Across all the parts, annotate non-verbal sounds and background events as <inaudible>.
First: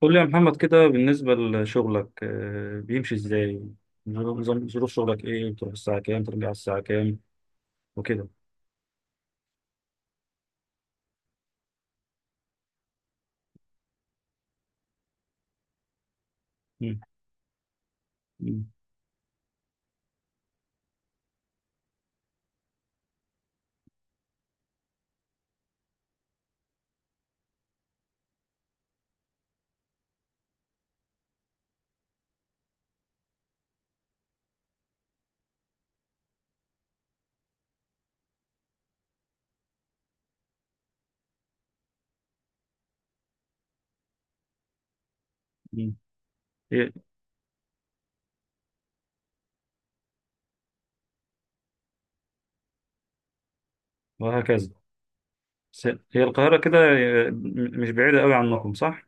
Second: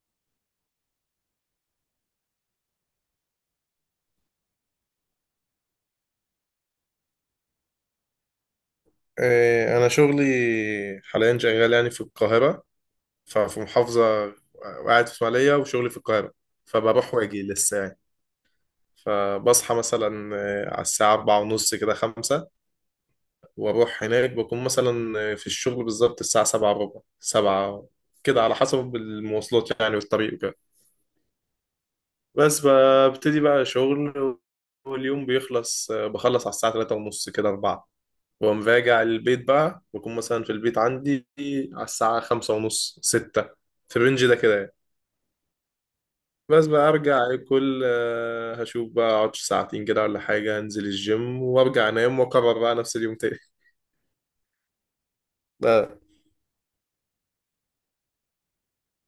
قول لي يا محمد كده بالنسبة لشغلك بيمشي ازاي؟ ظروف شغلك ايه؟ بتروح الساعة كام؟ ترجع الساعة كام؟ وكده. إيه، أنا شغلي حاليا شغال يعني في القاهرة، ففي محافظة، وقاعد في إسماعيلية وشغلي في القاهرة، مم. فبروح وأجي لسه يعني. مم. فبصحى مثلا إيه، على الساعة أربعة ونص كده خمسة، وأروح هناك بكون مثلا إيه، في الشغل بالظبط الساعة سبعة وربع سبعة كده، على حسب المواصلات يعني والطريق وكده، بس ببتدي بقى شغل. واليوم بيخلص بخلص على الساعة تلاتة ونص كده أربعة. واقوم راجع البيت بقى بكون مثلا في البيت عندي على الساعة خمسة ونص ستة، في الرينج ده كده يعني. مم. بس بقى إيه؟ ارجع اكل، هشوف بقى اقعد 2 ساعة كده ولا حاجة، انزل الجيم وارجع انام، واكرر بقى نفس اليوم تاني. وهكذا. <laughs> آه. هي القاهرة كده، مش بعيدة قوي عنكم صح؟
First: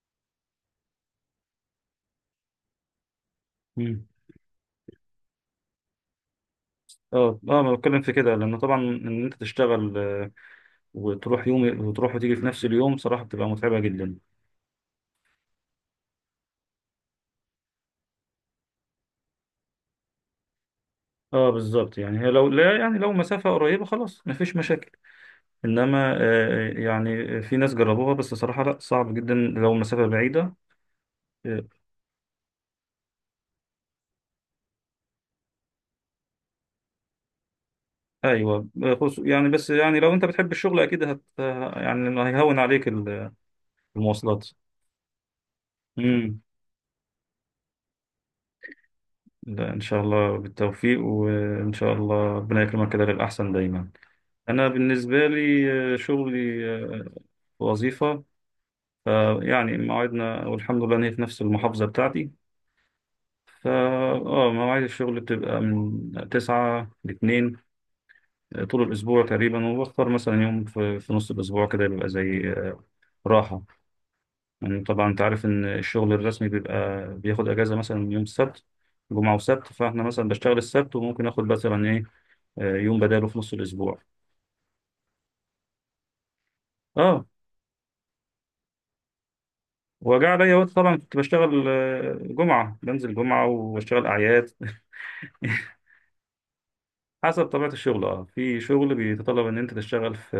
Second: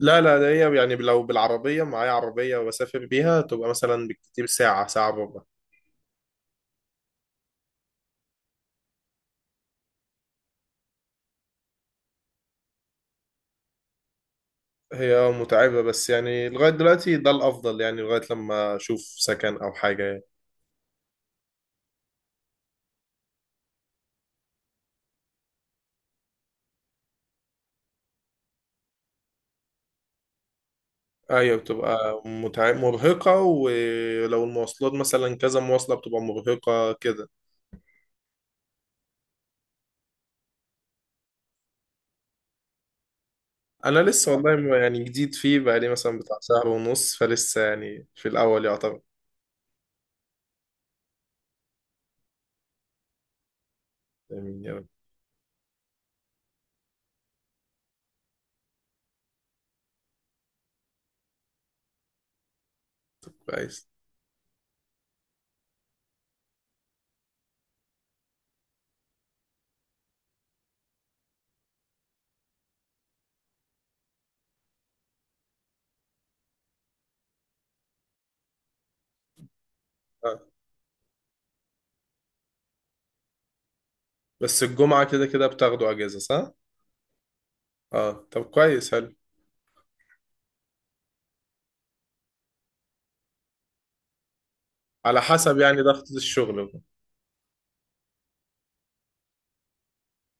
لا لا، ده هي يعني لو بالعربية معايا عربية وبسافر بيها، تبقى مم. مثلا بالكتير ساعة، ساعة وربع. اه اه ما بتكلم في كده لأن طبعا إن أنت تشتغل، وتروح يوم وتروح وتيجي في نفس اليوم صراحة بتبقى متعبة جدا. هي متعبة بس يعني لغاية دلوقتي ده الأفضل يعني، لغاية لما أشوف سكن أو حاجة يعني. اه بالظبط، يعني هي لو لا يعني لو مسافة قريبة خلاص مفيش مشاكل، انما يعني في ناس جربوها بس صراحة لا صعب جدا لو المسافة بعيدة. ايوه، آه، بتبقى مرهقة، ولو المواصلات مثلا كذا مواصلة بتبقى مرهقة كده. ايوه. يعني بس يعني لو انت بتحب الشغل اكيد يعني هيهون عليك انا لسه المواصلات. والله يعني جديد فيه، بقالي مثلا بتاع امم. شهر ونص، فلسه يعني في الاول يعتبر. لا ان شاء الله بالتوفيق، وان شاء الله ربنا يكرمك كده للاحسن دايما. يعني انا يعني بالنسبة لي شغلي وظيفة. يعني مواعيدنا والحمد لله ان هي في نفس المحافظة بتاعتي. فا كويس اه مواعيد الشغل بتبقى من 9 ل 2 طول الأسبوع تقريبا، وبختار مثلا يوم في نص الأسبوع كده بيبقى زي راحة. يعني طبعا أنت عارف إن الشغل الرسمي بيبقى بياخد أجازة مثلا يوم السبت، جمعة وسبت، فإحنا مثلا آه. بشتغل السبت وممكن آخد مثلا إيه، يوم بداله في نص الأسبوع. بس الجمعة كده كده بتاخدوا اجازة صح؟ أه. اه، طب كويس حلو. وجاء عليا وقت طبعا كنت بشتغل، جمعة بنزل جمعة وبشتغل أعياد. على حسب <laughs> يعني ضغط الشغل بقى. حسب طبيعة الشغل، في شغل بيتطلب ان انت تشتغل في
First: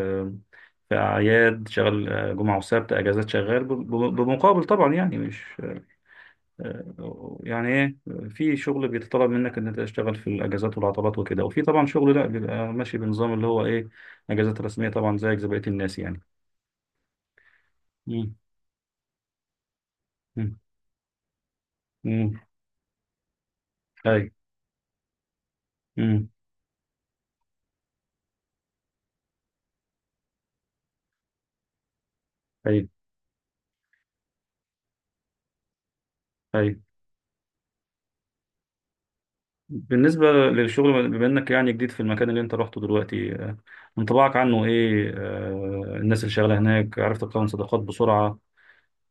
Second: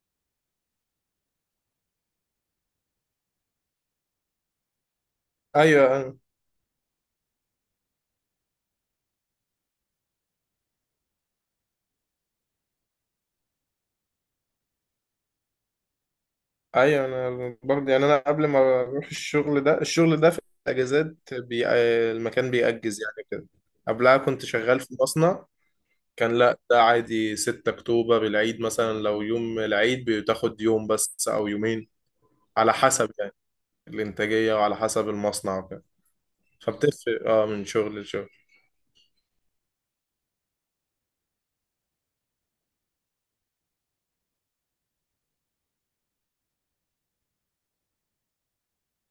اعياد، تشتغل جمعة وسبت اجازات، شغال بمقابل طبعا، يعني مش ايوه انا يعني ايه، في شغل بيتطلب منك ان انت تشتغل في الاجازات والعطلات وكده، وفي طبعا شغل لا بيبقى ماشي بنظام اللي هو ايه، اجازات رسميه طبعا زيك زي بقيه الناس يعني. ايوه انا برضه يعني، انا امم. قبل ما اروح الشغل ده، في امم. الاجازات امم. المكان بيأجز يعني كده. قبلها اي. كنت شغال في مصنع، امم. كان لا ده عادي. 6 اكتوبر العيد مثلا، لو يوم العيد بتاخد يوم بس او يومين، على اي. حسب يعني الانتاجية وعلى حسب المصنع وكده. اي. فبتفرق اه من شغل لشغل. بالنسبه للشغل، بما انك يعني جديد في المكان اللي انت رحته دلوقتي، انطباعك عنه ايه؟ الناس اللي شغاله هناك عرفت تكون صداقات بسرعه؟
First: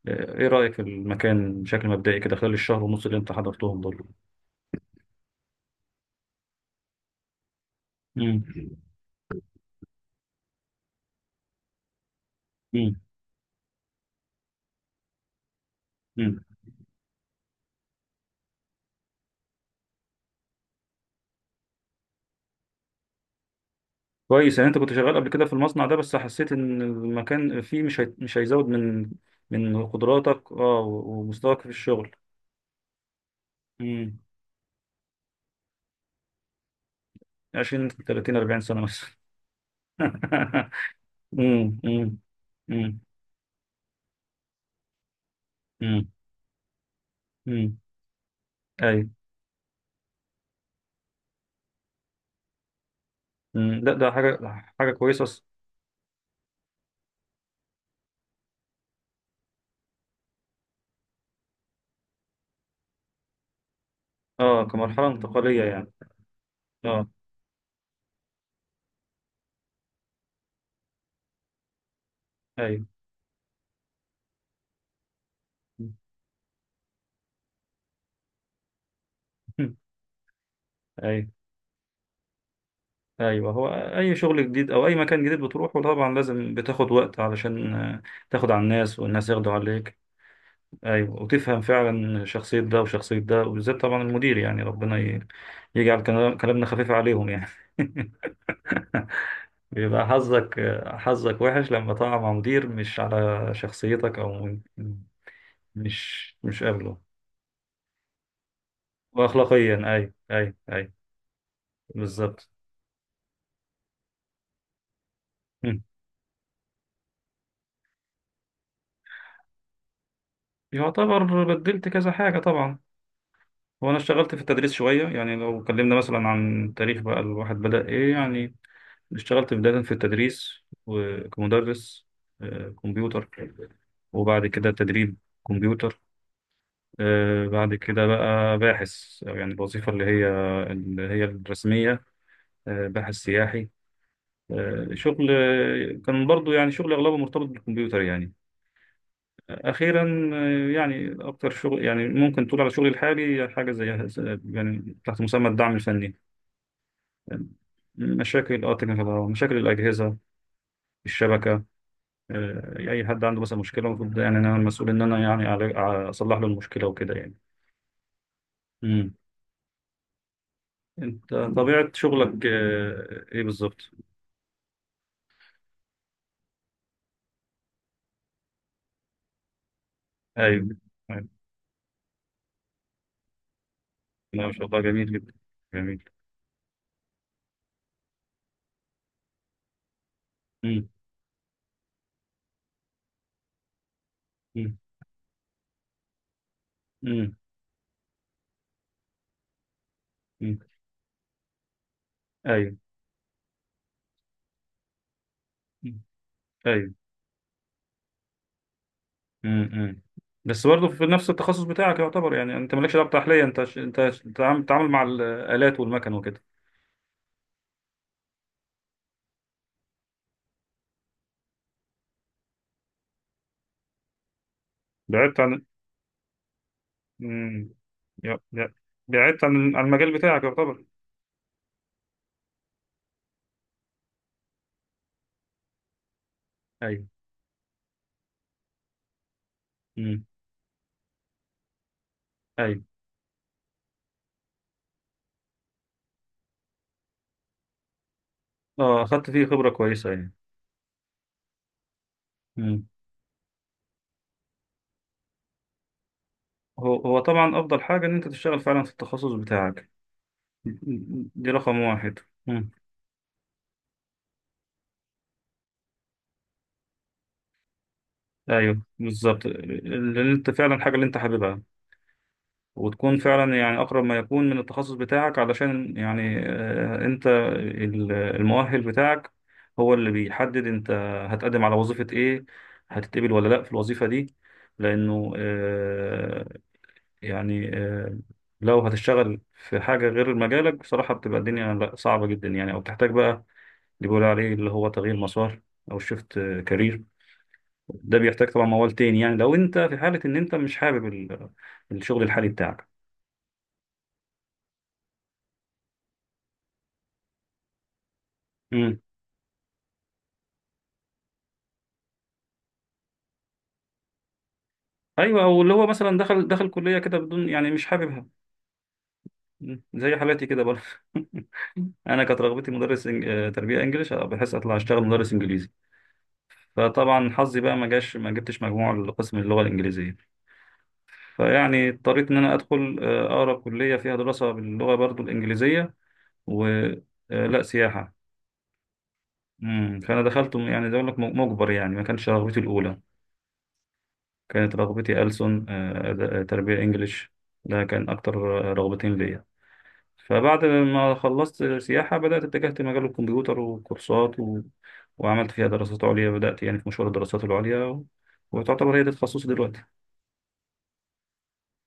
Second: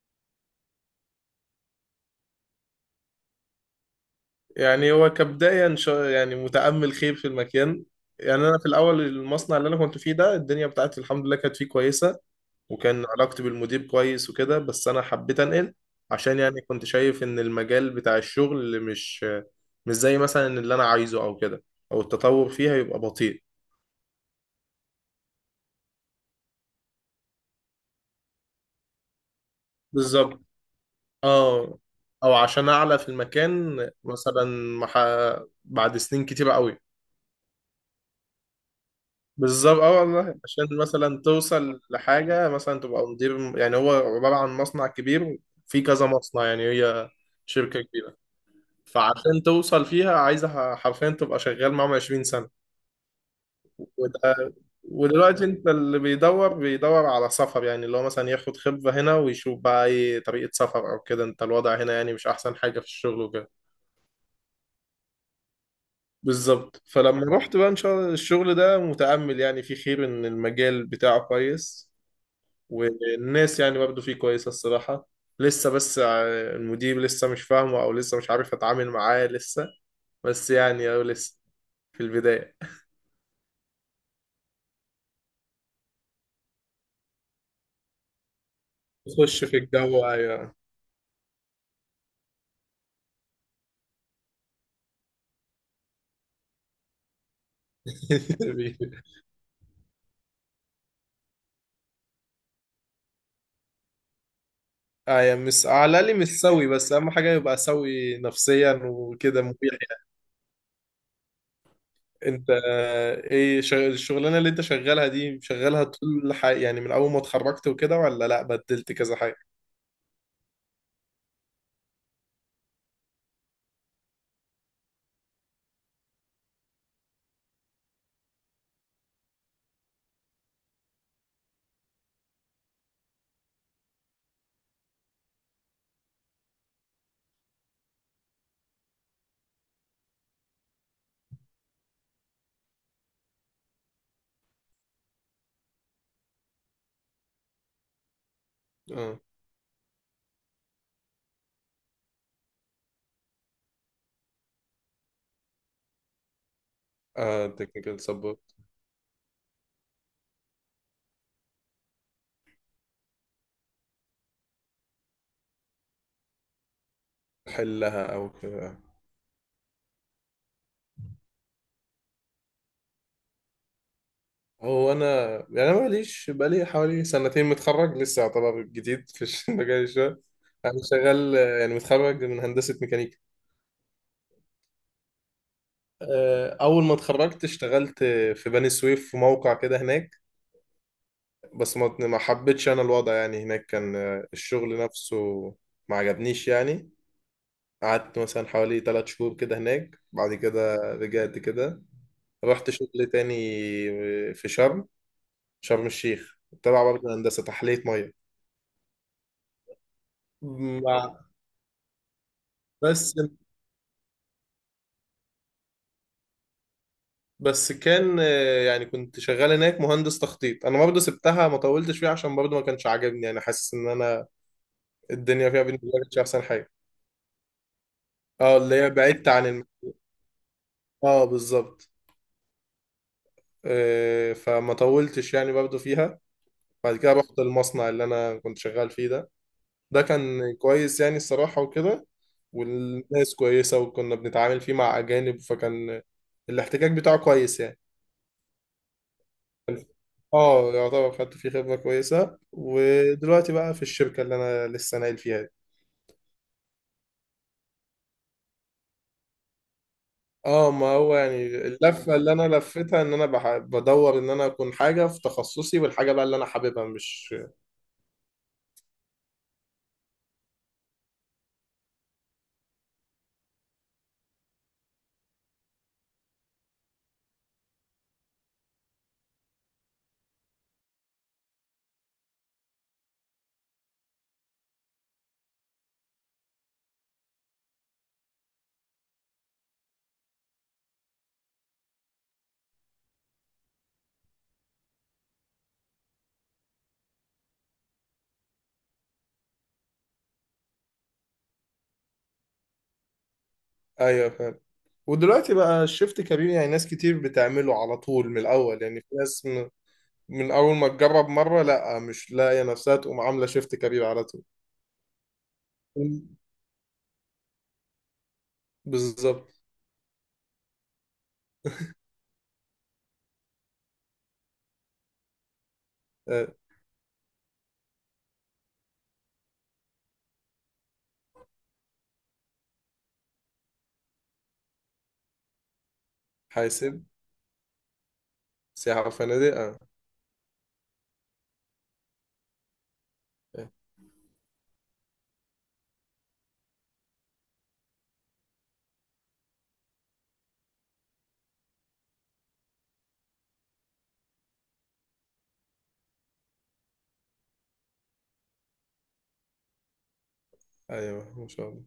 ايه رايك في المكان بشكل مبدئي كده خلال الشهر ونص اللي انت حضرتهم دول؟ يعني هو كبداية، يعني متأمل خير في المكان. امم. يعني انا في الاول المصنع اللي انا كنت فيه ده، الدنيا بتاعتي الحمد لله كانت فيه كويسة، وكان علاقتي بالمدير كويس وكده، بس انا حبيت انقل عشان امم. يعني كنت شايف ان المجال بتاع الشغل مش زي مثلا اللي انا عايزه او كده، او التطور فيها يبقى بطيء. كويس. يعني انت كنت شغال قبل كده في المصنع ده، بس حسيت ان المكان فيه مش هيزود من بالظبط قدراتك، اه ومستواك في اه، الشغل. او عشان اعلى في المكان امم. مثلا، مح... بعد سنين كتيرة قوي. 20 30 40 سنة مثلا. بالظبط اه والله، <laughs> عشان مثلا امم. توصل امم. لحاجة، مثلا امم. تبقى مدير. يعني هو عبارة عن مصنع كبير، في كذا امم. مصنع، يعني هي امم. شركة كبيرة. ايوه. فعشان توصل فيها عايزة حرفيا تبقى شغال معاهم 20 سنة امم. لا ده حاجة، وده. حاجة كويسة ودلوقتي انت اللي بيدور بيدور على سفر، يعني اللي هو مثلا ياخد خبرة هنا ويشوف بقى ايه طريقة سفر او كده، انت الوضع هنا يعني مش احسن حاجة في الشغل وكده. اه، كمرحلة انتقالية يعني. بالظبط. اه فلما رحت بقى ان شاء الله الشغل ده متأمل يعني فيه خير، ان المجال بتاعه كويس. ايوه. والناس يعني برضه فيه كويسة الصراحة، لسه بس <laughs> المدير لسه مش فاهمه، او لسه مش عارف اتعامل معاه لسه، بس يعني، او ايوه لسه في البداية. ايوه. هو اي شغل جديد او اي مكان جديد بتروحه طبعا لازم بتاخد وقت علشان تاخد على الناس والناس تخش ياخدوا في عليك. الجو، ايوه. ايوه. وتفهم فعلا شخصية ده وشخصية ده، وبالذات طبعا المدير. يعني ربنا يجعل كلامنا خفيف عليهم يعني. <laughs> <laughs> بيبقى حظك، حظك وحش لما تقع مع مدير مش على شخصيتك، او ايوه، مش على الاقل مش مش سوي، بس قابله، اهم حاجة يبقى سوي نفسيا وكده مريح. واخلاقيا. اي. اي. اي. بالظبط. انت ايه الشغلانه اللي انت شغالها دي، مم. شغالها طول يعني من اول ما اتخرجت وكده، ولا لا بدلت كذا حاجه؟ يعتبر بدلت كذا حاجة طبعا. وانا اشتغلت في التدريس شوية، يعني لو اتكلمنا مثلا عن تاريخ بقى الواحد بدأ ايه، يعني اشتغلت بداية في التدريس، وكمدرس كمبيوتر، وبعد كده تدريب كمبيوتر، بعد كده بقى باحث، أو يعني الوظيفة اللي هي الرسمية، باحث سياحي. شغل كان برضو يعني شغل أغلبه مرتبط بالكمبيوتر يعني. اه، أخيرا يعني أكتر شغل يعني ممكن تقول على شغلي الحالي حاجة زي، يعني تحت مسمى الدعم الفني. اه، تكنيكال سبورت. مشاكل تكنيكال، مشاكل الأجهزة، الشبكة. اي حد عنده مثلا مشكله، المفروض يعني انا المسؤول ان انا يعني اصلح له المشكله وكده يعني. حلها او كده. امم. انت طبيعه شغلك ايه بالظبط؟ هو انا يعني انا ماليش، بقالي حوالي 2 سنة متخرج، لسه يعتبر جديد في <laughs> مجال الشغل. انا ايوه. أيوة. شغال، يعني متخرج من هندسه ميكانيكا. لا ما شاء الله، جميل جدا، جميل. اول ما اتخرجت اشتغلت في بني سويف، في موقع كده هناك. امم. بس ما حبيتش انا الوضع يعني، هناك كان امم. الشغل نفسه ما عجبنيش يعني. امم. قعدت مثلا حوالي 3 شهور كده هناك، بعد امم. كده رجعت كده، رحت ايوه. شغل تاني في شرم، أمم. الشيخ، تبع ايوه. برضه هندسة تحلية مية. امم. أمم. بس برضه في مع. نفس التخصص بتاعك يعتبر. يعني انت مالكش دعوه بس بالتحليه، انت بتتعامل مع الالات والمكن وكده. بس كان يعني كنت شغال هناك مهندس تخطيط، انا برضه سبتها ما طولتش فيها عشان برضه ما كانش عاجبني يعني، حاسس ان انا بعدت الدنيا عن. فيها بالنسبة لي مش احسن حاجة. امم. يا- اه، يا- اللي هي بعدت بعدت عن عن المجال بتاعك يعتبر. اه، بالظبط. فما طولتش يعني برضه فيها. بعد ايوه. كده رحت المصنع اللي انا كنت شغال فيه ده. ده امم. كان كويس يعني الصراحة وكده، ايوه. والناس كويسة، وكنا بنتعامل فيه مع أجانب، فكان الاحتكاك بتاعه كويس يعني. اه اخدت فيه خبرة كويسة يعني. اه، يعتبر خدت فيه خبرة كويسة، مم. ودلوقتي بقى في الشركة اللي أنا لسه ناقل فيها دي. هو طبعا افضل حاجة ان انت تشتغل فعلا في التخصص بتاعك، اه، ما هو يعني دي رقم اللفة واحد. اللي أنا مم. لفتها إن أنا بدور إن أنا أكون حاجة في تخصصي، والحاجة بقى اللي أنا حاببها، مش. ايوه بالظبط، اللي انت فعلا الحاجه اللي انت حاببها، وتكون فعلا يعني اقرب ما يكون من التخصص بتاعك، علشان يعني انت المؤهل بتاعك هو اللي بيحدد انت هتقدم على وظيفه ايه، هتتقبل ولا لا في الوظيفه دي، لانه يعني لو هتشتغل في حاجة غير مجالك بصراحة بتبقى الدنيا لأ، صعبة جدا يعني، أو بتحتاج بقى اللي بيقولوا عليه اللي هو تغيير مسار، أو شيفت كارير. ده بيحتاج طبعا موال تاني، يعني لو أنت في حالة إن أنت مش حابب الشغل الحالي بتاعك. أيوه فاهم. ودلوقتي بقى الشيفت كبير، يعني ناس كتير بتعمله على طول من الأول، امم. يعني في ناس من اول ما تجرب مره لا مش لاقيه نفسها تقوم عامله شيفت كارير على طول. أيوه. أو اللي هو مثلا دخل كلية كده بدون يعني مش حاببها. بالظبط. مم. زي حالاتي كده برضه. <laughs> <laughs> أنا كانت رغبتي مدرس تربية إنجليش، بحيث أطلع أشتغل مدرس إنجليزي. آه، فطبعا حظي بقى ما جاش، ما جبتش مجموع لقسم اللغة الإنجليزية. فيعني اضطريت ان انا ادخل اقرب كليه فيها دراسه باللغه برضو الانجليزيه، حاسب. ولا سياحه. سياحه وفنادق آه. امم. فانا دخلت يعني زي ما اقول لك مجبر، يعني ما كانش رغبتي الاولى. آه، كانت رغبتي ألسن، تربيه انجليش، ده كان اكتر رغبتين ليا. فبعد ما خلصت سياحه بدات اتجهت لمجال الكمبيوتر وكورسات وعملت فيها دراسات عليا، بدات يعني في مشوار الدراسات العليا وتعتبر هي ده تخصصي دلوقتي. ايوه ما شاء الله.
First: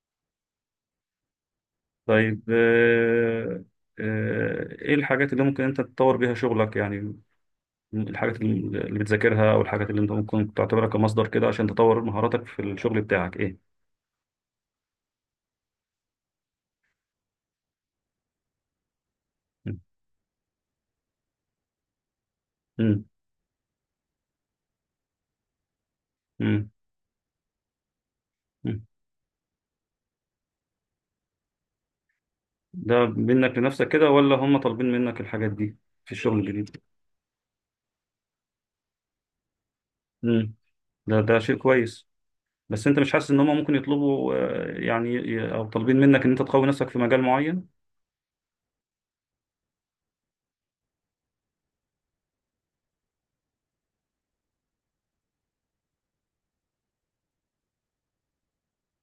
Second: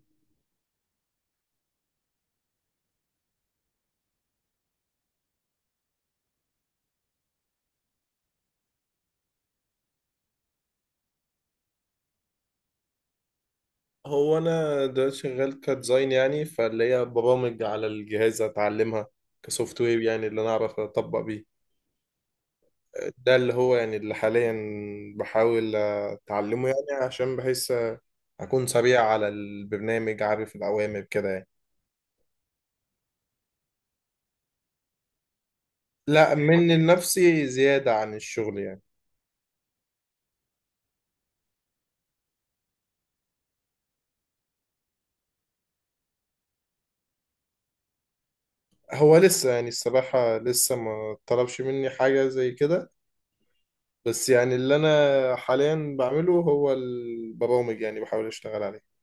طيب ايه الحاجات اللي ممكن انت تطور بيها شغلك؟ يعني الحاجات اللي بتذاكرها، او الحاجات اللي انت ممكن تعتبرها كمصدر كده عشان تطور مهاراتك في الشغل بتاعك ايه؟ هو انا دلوقتي شغال كديزاين، يعني فاللي هي برامج على الجهاز اتعلمها، مم. كسوفت وير يعني، اللي انا اعرف اطبق بيه. مم. ده اللي هو يعني اللي حاليا بحاول اتعلمه، مم. يعني عشان بحيث اكون مم. سريع على البرنامج عارف الاوامر كده يعني. ده منك لنفسك كده، ولا هم طالبين منك الحاجات دي في لا، الشغل الجديد؟ من نفسي زيادة عن الشغل يعني. مم. ده شيء كويس. بس انت مش حاسس ان هم ممكن يطلبوا يعني او طالبين منك ان انت تقوي نفسك في مجال معين؟ هو لسه يعني الصراحة لسه ما طلبش مني حاجة زي كده، بس يعني اللي أنا حاليا بعمله هو البرامج، يعني بحاول أشتغل عليه.